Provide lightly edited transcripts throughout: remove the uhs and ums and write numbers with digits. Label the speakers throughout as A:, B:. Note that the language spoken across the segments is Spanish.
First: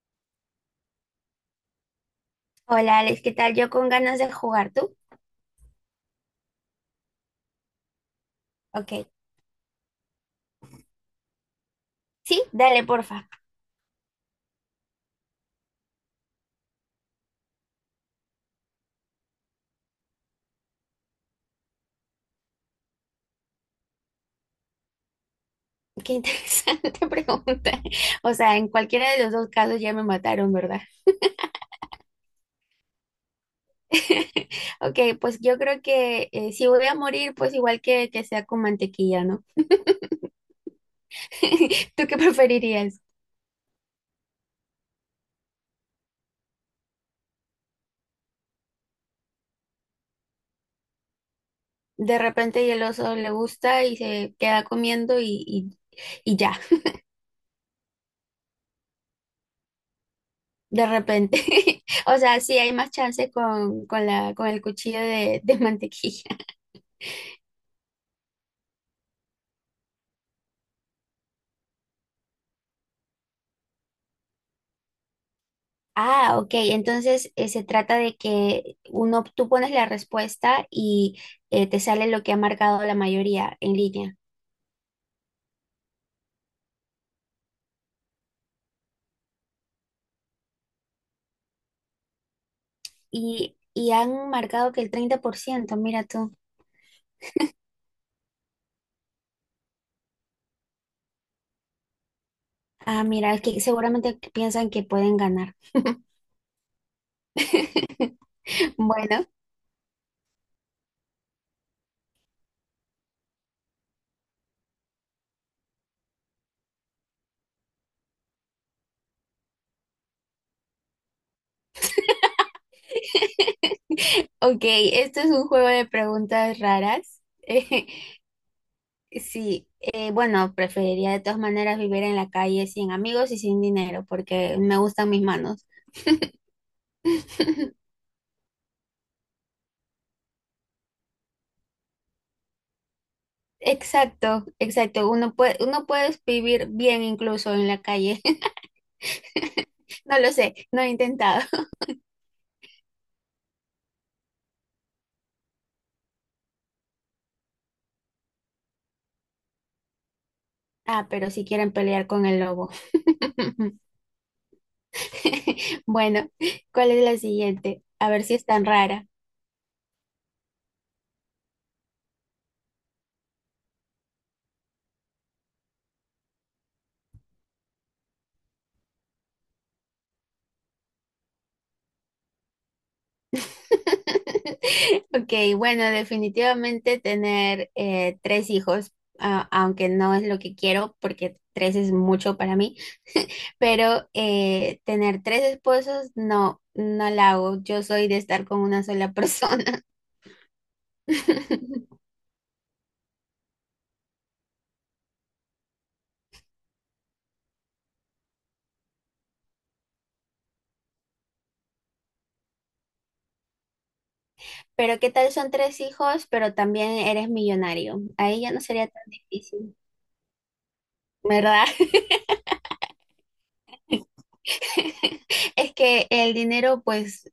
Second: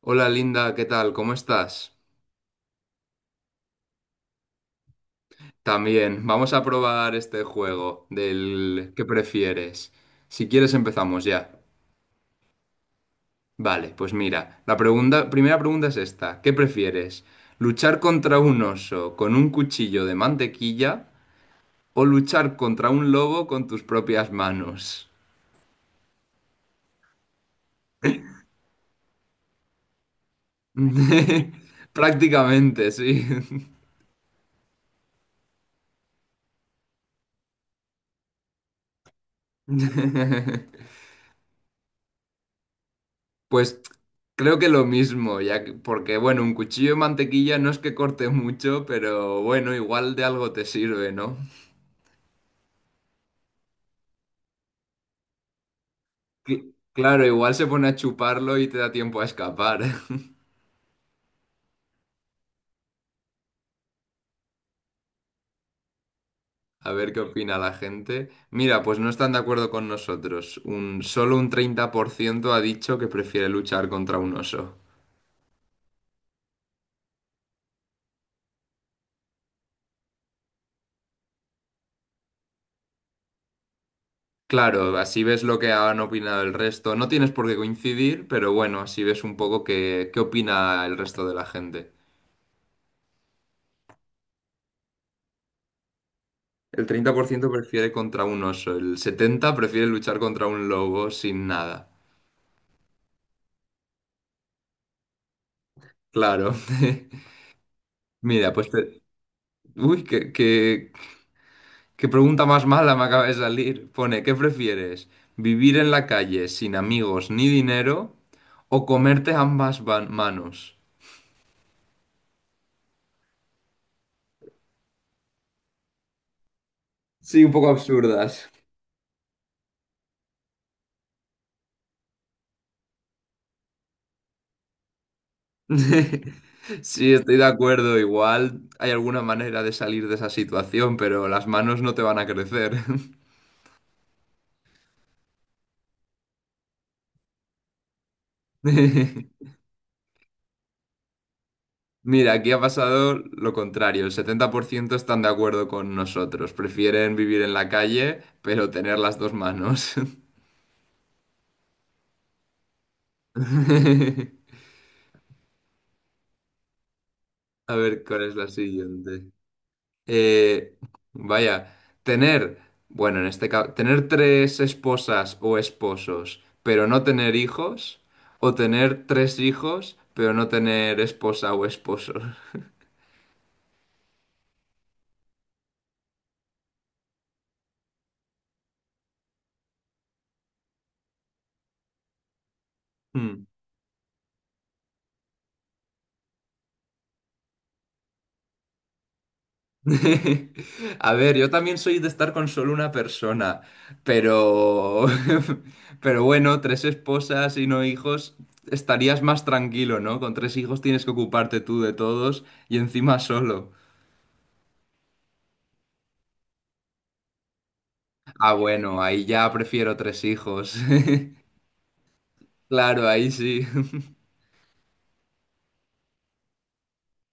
A: Hola Linda, ¿qué tal? ¿Cómo estás?
B: Hola Alex, ¿qué tal? Yo con ganas de jugar, ¿tú?
A: También, vamos a probar este juego del ¿qué
B: Ok.
A: prefieres? Si quieres empezamos ya.
B: Sí, dale, porfa.
A: Vale, pues mira, primera pregunta es esta. ¿Qué prefieres? ¿Luchar contra un oso con un cuchillo de mantequilla o luchar contra un lobo con tus propias manos?
B: Qué interesante pregunta. O sea, en cualquiera de los dos casos ya me mataron, ¿verdad?
A: Prácticamente, sí.
B: Ok, pues yo creo que si voy a morir, pues igual que sea con mantequilla, ¿no? ¿Tú qué preferirías?
A: Pues creo que lo mismo, porque bueno, un cuchillo de mantequilla no es que corte mucho, pero bueno, igual de algo te sirve, ¿no?
B: De repente y el oso le gusta y se queda comiendo y ya,
A: Claro, igual se pone a chuparlo y te da tiempo a escapar.
B: de repente. O sea, sí hay más chance con el cuchillo de mantequilla.
A: A ver qué opina la gente. Mira, pues no están de acuerdo con nosotros. Solo un 30% ha dicho que prefiere luchar contra un oso.
B: Ah, ok. Entonces se trata de que uno, tú pones la respuesta y te sale lo que ha marcado la mayoría en línea.
A: Claro, así ves lo que han opinado el resto. No tienes por qué coincidir, pero bueno, así ves un poco qué opina el resto de la gente.
B: Y han marcado que el 30%, mira tú.
A: El 30% prefiere contra un oso, el 70% prefiere luchar contra un lobo sin nada.
B: Ah, mira, es que seguramente piensan que pueden ganar.
A: Claro. Mira,
B: Bueno,
A: Uy, qué pregunta más mala me acaba de salir. Pone, ¿qué prefieres? ¿Vivir en la calle sin amigos ni dinero o comerte ambas manos?
B: ok, esto es un juego de preguntas raras.
A: Sí, un poco absurdas.
B: Sí, bueno, preferiría de todas maneras vivir en la calle sin amigos y sin dinero porque me gustan mis manos.
A: Sí, estoy de acuerdo. Igual hay alguna manera de salir de esa situación, pero las manos no te van a crecer.
B: Exacto, exacto. Uno puede vivir bien incluso en la calle. No lo sé, no he intentado.
A: Mira, aquí ha pasado lo contrario. El 70% están de acuerdo con nosotros. Prefieren vivir en la calle, pero tener las dos manos.
B: Ah, pero si quieren pelear con el lobo. Bueno, ¿cuál es la
A: A
B: siguiente?
A: ver,
B: A ver
A: ¿cuál es
B: si es
A: la
B: tan rara.
A: siguiente? Eh, Vaya, tener, bueno, en este caso, tener tres esposas o esposos, pero no tener hijos, o tener tres hijos, pero no tener esposa o esposo.
B: Ok, bueno, definitivamente tener tres hijos, aunque no es lo que quiero, porque tres es mucho para mí, pero tener tres esposos, no, no la hago. Yo soy de estar con una sola persona.
A: A ver, yo también soy de estar con solo una persona, pero, pero bueno, tres esposas y no hijos, estarías más tranquilo, ¿no? Con tres hijos tienes que ocuparte tú de todos y encima solo.
B: Pero ¿qué tal son tres hijos, pero también eres millonario? Ahí ya
A: Ah,
B: no sería
A: bueno,
B: tan
A: ahí ya
B: difícil,
A: prefiero tres hijos.
B: ¿verdad?
A: Claro, ahí sí.
B: Es que el dinero pues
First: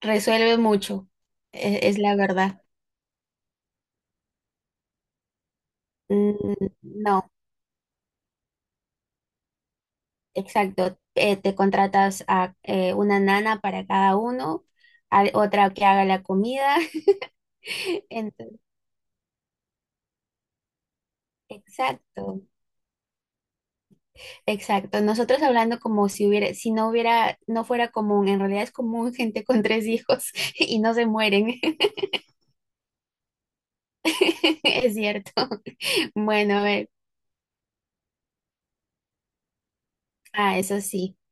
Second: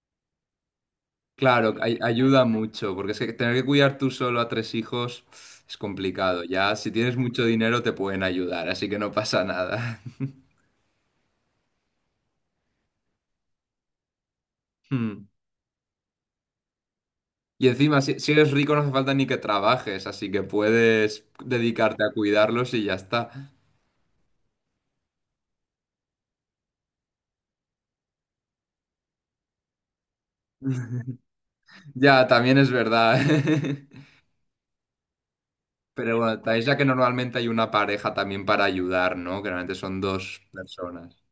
B: resuelve mucho,
A: Claro,
B: es, la
A: ayuda
B: verdad.
A: mucho, porque es que tener que cuidar tú solo a tres hijos es
B: Mm,
A: complicado. Ya, si tienes
B: no,
A: mucho dinero te pueden ayudar, así que no pasa nada.
B: exacto. Te contratas a una nana para cada uno, a otra que haga la comida.
A: Y encima, si eres
B: Entonces,
A: rico no hace falta ni que trabajes, así que puedes dedicarte a
B: exacto,
A: cuidarlos y ya está.
B: exacto. Nosotros hablando como si hubiera, si no hubiera, no fuera común, en realidad es común gente con tres hijos y no se mueren.
A: Ya, también es verdad.
B: Es cierto.
A: Pero bueno,
B: Bueno, a
A: también ya que
B: ver.
A: normalmente hay una pareja también para ayudar, ¿no? Que normalmente son dos
B: Ah, eso sí,
A: personas.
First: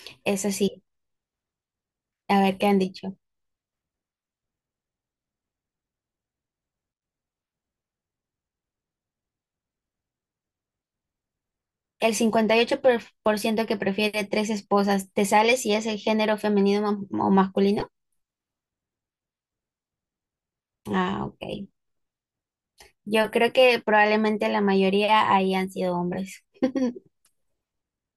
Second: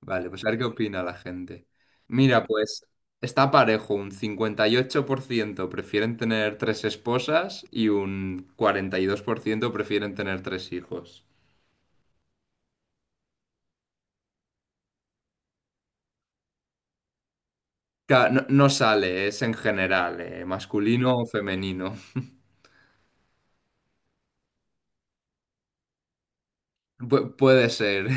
A: Vale, pues a
B: eso
A: ver qué
B: sí.
A: opina la gente.
B: A
A: Mira,
B: ver, ¿qué han
A: pues
B: dicho?
A: está parejo, un 58% prefieren tener tres esposas y un 42% prefieren tener tres hijos.
B: El cincuenta y ocho por ciento que prefiere tres esposas, ¿te sale si es el género femenino, o masculino?
A: No, no sale, es en general, masculino
B: Ah,
A: o
B: ok.
A: femenino.
B: Yo creo que probablemente la mayoría ahí han sido hombres.
A: Puede ser,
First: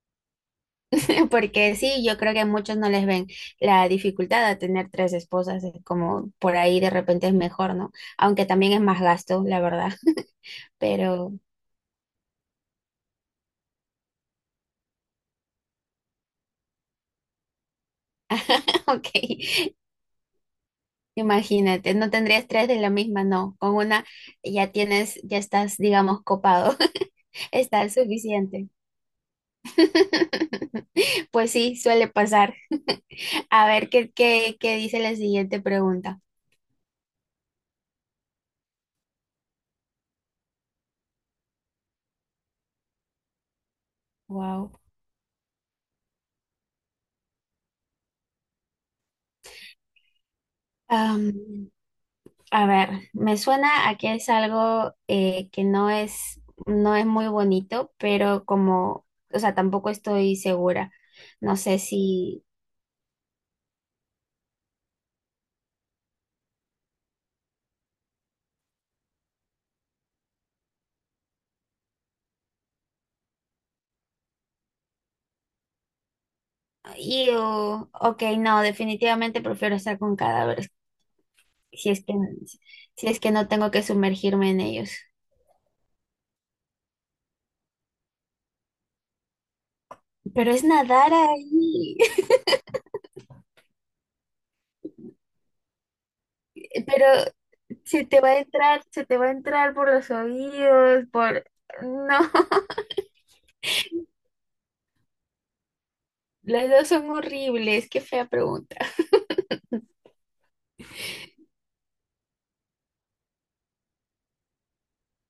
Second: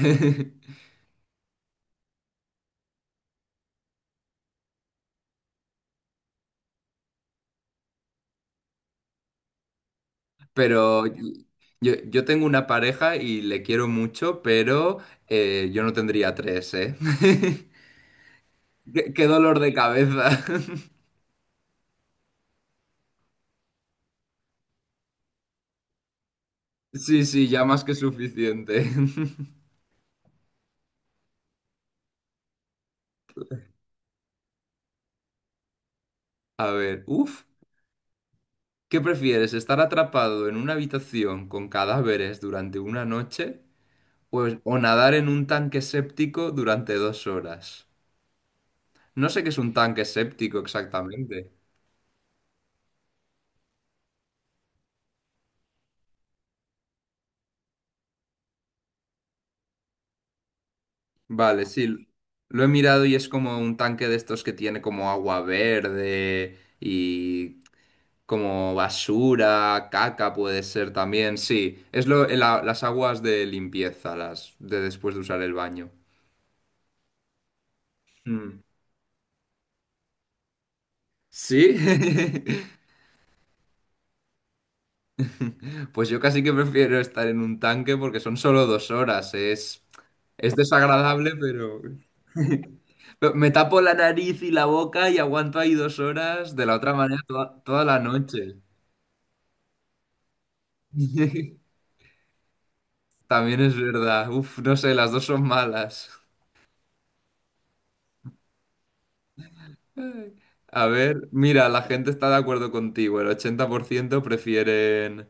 B: Porque sí, yo creo que muchos no les ven la dificultad de tener tres esposas, es como por ahí de repente es mejor, ¿no? Aunque también es más gasto, la verdad.
A: pero bueno.
B: Pero,
A: Yo tengo una pareja y le quiero mucho, pero yo no tendría tres, ¿eh?
B: ok.
A: Qué dolor de cabeza.
B: Imagínate, no tendrías tres de la misma, no. Con una ya tienes, ya estás, digamos, copado.
A: Sí, sí, ya más
B: Está
A: que
B: suficiente.
A: suficiente.
B: Pues sí, suele pasar. A ver qué dice la siguiente pregunta.
A: A ver, uff, ¿qué prefieres? ¿Estar atrapado en una habitación con cadáveres durante una noche o,
B: Wow.
A: nadar en un tanque séptico durante 2 horas? No sé qué es un tanque séptico exactamente.
B: Am, a ver, me suena a que es algo que no es muy bonito, pero como, o sea, tampoco estoy segura. No
A: Vale,
B: sé
A: sí,
B: si.
A: lo he mirado y es como un tanque de estos que tiene como agua verde y como basura, caca puede ser también, sí, las aguas de limpieza, las de después de usar el baño.
B: Ew, ok,
A: Mm.
B: no, definitivamente prefiero estar con cadáveres.
A: ¿Sí?
B: si es que, si es que no tengo que sumergirme en ellos.
A: Pues yo casi que prefiero estar en un tanque porque son solo 2 horas, es,
B: Pero
A: es
B: es nadar
A: desagradable, pero.
B: ahí.
A: Pero me tapo la nariz y la boca y aguanto ahí 2 horas, de la otra
B: Pero
A: manera toda la noche.
B: se te va a entrar por los oídos, por. No,
A: También es verdad. Uf, no sé, las dos son malas.
B: las dos son horribles, qué fea pregunta.
A: A ver, mira, la gente está de acuerdo contigo. El 80% prefieren,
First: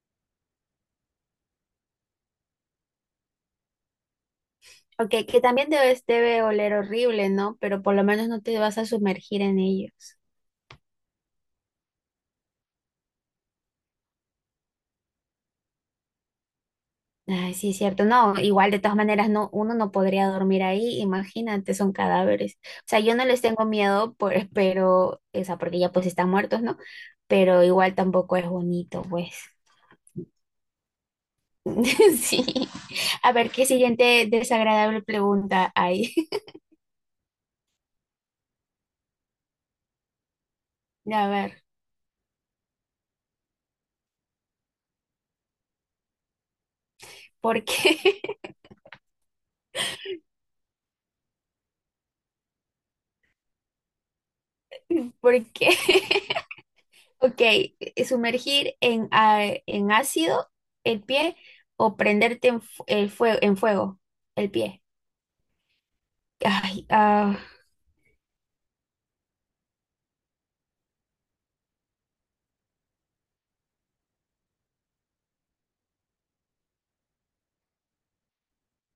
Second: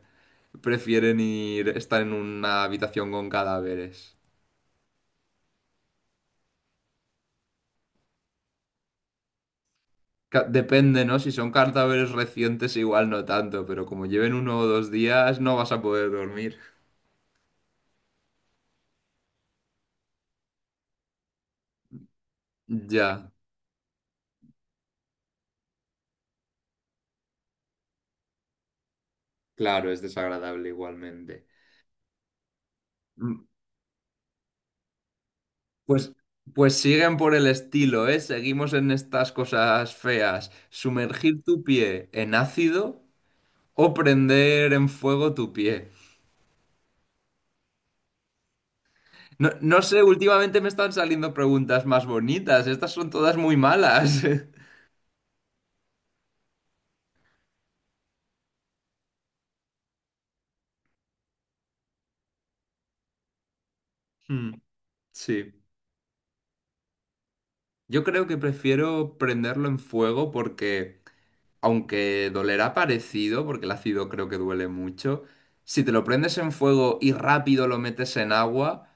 A: prefieren estar en una habitación con cadáveres.
B: Ok, que también debe oler horrible, ¿no? Pero por lo menos no te vas a sumergir en ellos.
A: Depende, ¿no? Si son cadáveres recientes, igual no tanto, pero como lleven 1 o 2 días, no vas a poder dormir.
B: Ay, sí, es cierto. No, igual de todas maneras no, uno no podría dormir ahí, imagínate, son cadáveres. O sea, yo no
A: Ya,
B: les tengo miedo, pero, o sea, porque ya pues están muertos, ¿no? Pero igual tampoco es bonito, pues.
A: claro, es desagradable igualmente.
B: Sí. A ver, ¿qué siguiente desagradable pregunta
A: Pues,
B: hay?
A: pues siguen por el estilo, ¿eh? Seguimos en estas cosas feas.
B: A
A: Sumergir
B: ver,
A: tu pie en ácido o prender en fuego tu pie.
B: ¿por qué?
A: No, no sé, últimamente me están saliendo preguntas más bonitas. Estas son todas muy malas.
B: ¿Por qué? Ok, sumergir en ácido el pie o prenderte en fuego el
A: Hmm.
B: pie.
A: Sí.
B: Ay,
A: Yo creo que prefiero prenderlo en fuego porque, aunque dolerá parecido, porque el ácido creo que duele mucho, si te lo prendes en fuego y rápido lo metes en agua,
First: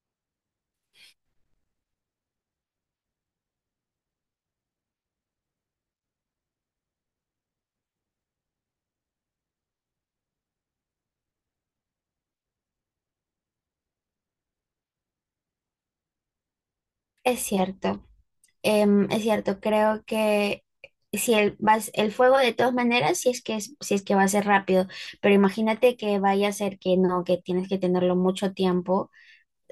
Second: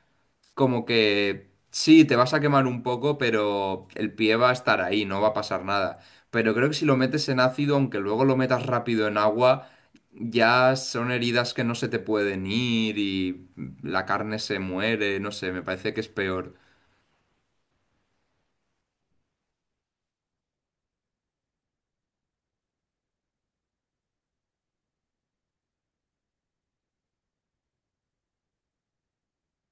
A: como que sí, te vas a quemar un poco, pero el pie va a estar ahí, no va a pasar nada. Pero creo que si lo metes en ácido, aunque luego lo metas rápido en agua, ya son heridas que no se te pueden ir y la carne se muere, no sé, me parece que es peor.
B: es cierto, es cierto, creo que si el, vas, el fuego de todas maneras, si es que va a ser rápido, pero imagínate que vaya a ser que no, que tienes que tenerlo mucho tiempo,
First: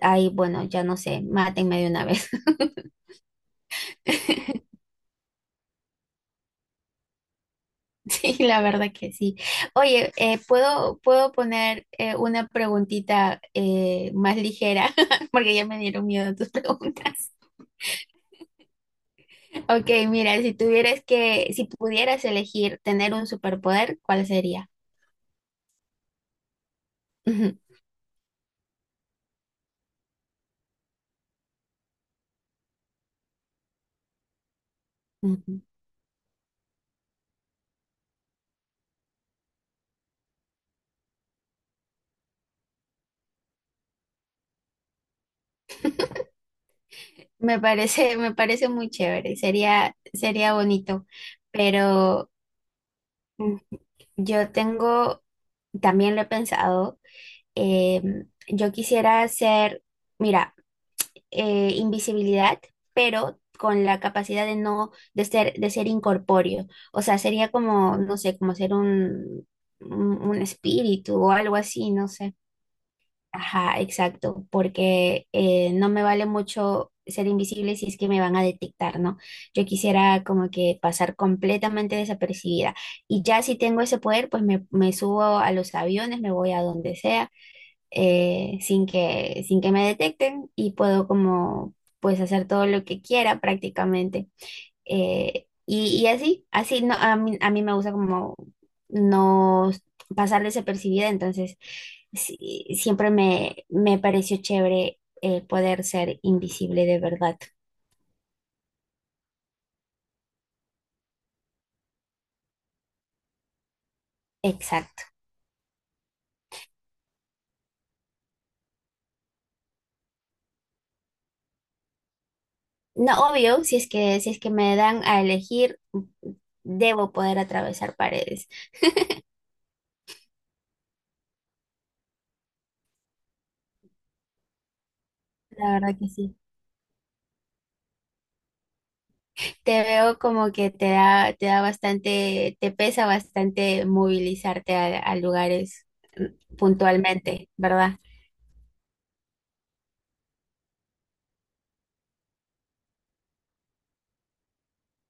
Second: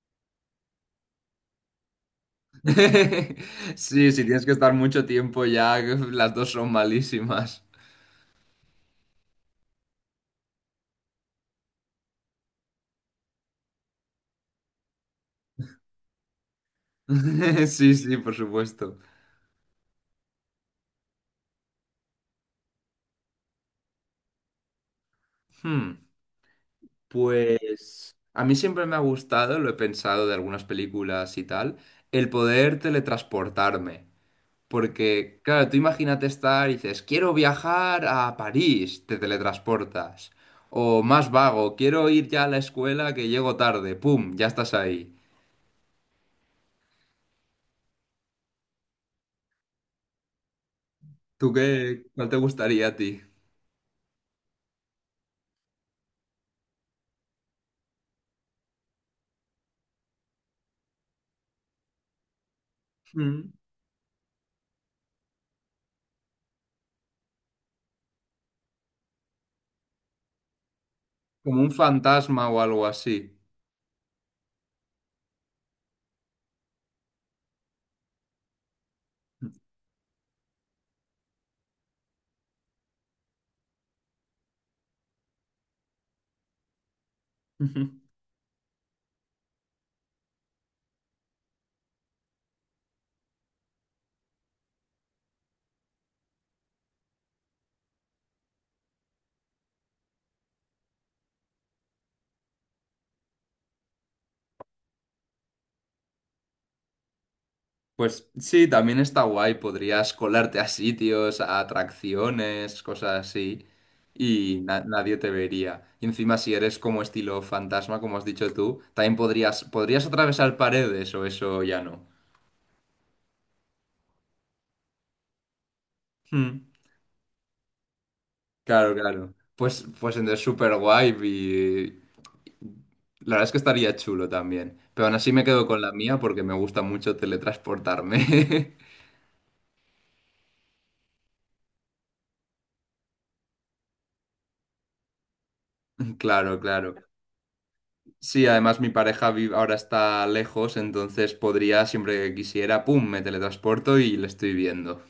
B: ahí bueno, ya no sé, mátenme de una vez.
A: Sí, si tienes que estar mucho tiempo ya, las dos son malísimas.
B: Sí, la verdad que sí. Oye, ¿puedo poner una preguntita más ligera? Porque ya me dieron miedo tus preguntas.
A: Sí, sí, por supuesto.
B: Ok, mira, si pudieras elegir tener un superpoder, ¿cuál sería?
A: Hmm. Pues a mí siempre me ha gustado, lo he pensado de algunas películas y tal, el poder teletransportarme. Porque,
B: Ujú.
A: claro, tú imagínate estar y dices, quiero viajar a París, te teletransportas. O más vago, quiero ir ya a la escuela que llego tarde, ¡pum! Ya estás ahí.
B: Me parece muy chévere, sería bonito,
A: ¿Tú qué? ¿Cuál
B: pero
A: te gustaría a ti?
B: mm, yo tengo, también lo he pensado, eh, yo quisiera hacer, mira, invisibilidad, pero
A: Mm,
B: con la capacidad de no, de ser incorpóreo. O sea, sería como, no sé, como ser un espíritu o algo
A: Como un
B: así, no sé.
A: fantasma o algo así.
B: Ajá, exacto, porque no me vale mucho ser invisible si es que me van a detectar, ¿no? Yo quisiera como que pasar completamente desapercibida. Y ya si tengo ese poder, pues me subo a los aviones, me voy a donde sea, sin que me detecten y puedo como, pues hacer todo lo que quiera prácticamente. Y así no, a mí me gusta como no pasar desapercibida, entonces sí, siempre me pareció chévere poder ser invisible de verdad.
A: Pues sí, también está guay, podrías colarte a sitios, a atracciones, cosas así, y
B: Exacto.
A: nadie te vería. Y encima si eres como estilo fantasma, como has dicho tú, también podrías, atravesar paredes o eso ya no.
B: No, obvio, si es que me dan a elegir,
A: Hmm,
B: debo poder atravesar paredes.
A: claro, claro. Pues entonces súper guay y la verdad es que estaría chulo también. Pero aún así me quedo
B: La
A: con la
B: verdad que
A: mía
B: sí.
A: porque me gusta mucho teletransportarme.
B: Te veo como que te pesa bastante movilizarte a lugares
A: Claro, claro.
B: puntualmente, ¿verdad?
A: Sí, además mi pareja ahora está lejos, entonces podría, siempre que quisiera, ¡pum!, me teletransporto y le estoy viendo.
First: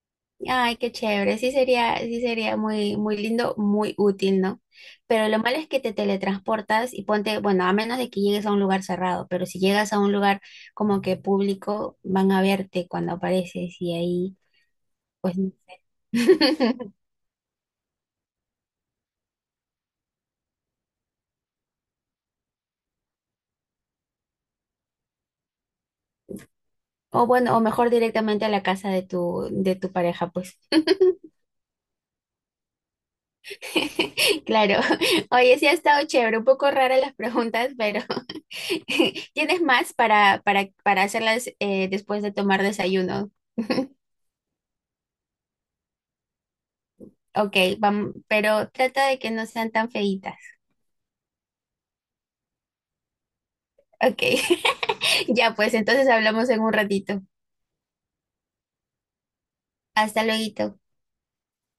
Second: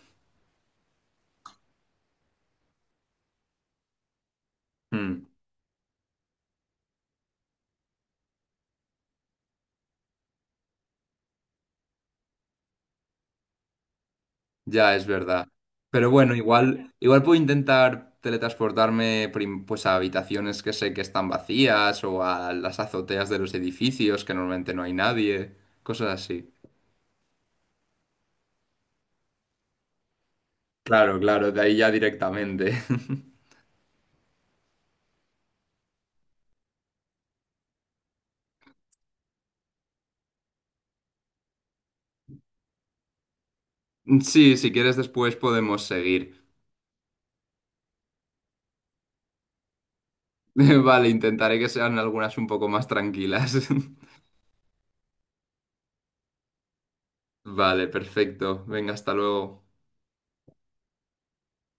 B: Ay, qué chévere. Sí sería muy, muy lindo, muy útil, ¿no?
A: Hmm,
B: Pero lo malo es que te teletransportas y ponte, bueno, a menos de que llegues a un lugar cerrado, pero si llegas a un lugar como que público, van a verte cuando apareces y ahí,
A: ya es
B: pues
A: verdad.
B: no sé.
A: Pero bueno, igual puedo intentar teletransportarme pues a habitaciones que sé que están vacías o a las azoteas de los edificios que normalmente no hay nadie, cosas así.
B: O bueno, o mejor directamente a la casa de tu pareja, pues.
A: Claro, claro, de ahí ya directamente.
B: Claro. Oye, sí ha estado chévere, un poco raras las preguntas, pero ¿tienes más para hacerlas después de tomar desayuno?
A: Sí, si quieres después podemos seguir.
B: Ok, vamos, pero trata de que no sean tan feitas.
A: Vale, intentaré que sean algunas un poco más tranquilas.
B: Ok, ya pues entonces hablamos en un ratito.
A: Vale, perfecto. Venga, hasta luego.
B: Hasta luego.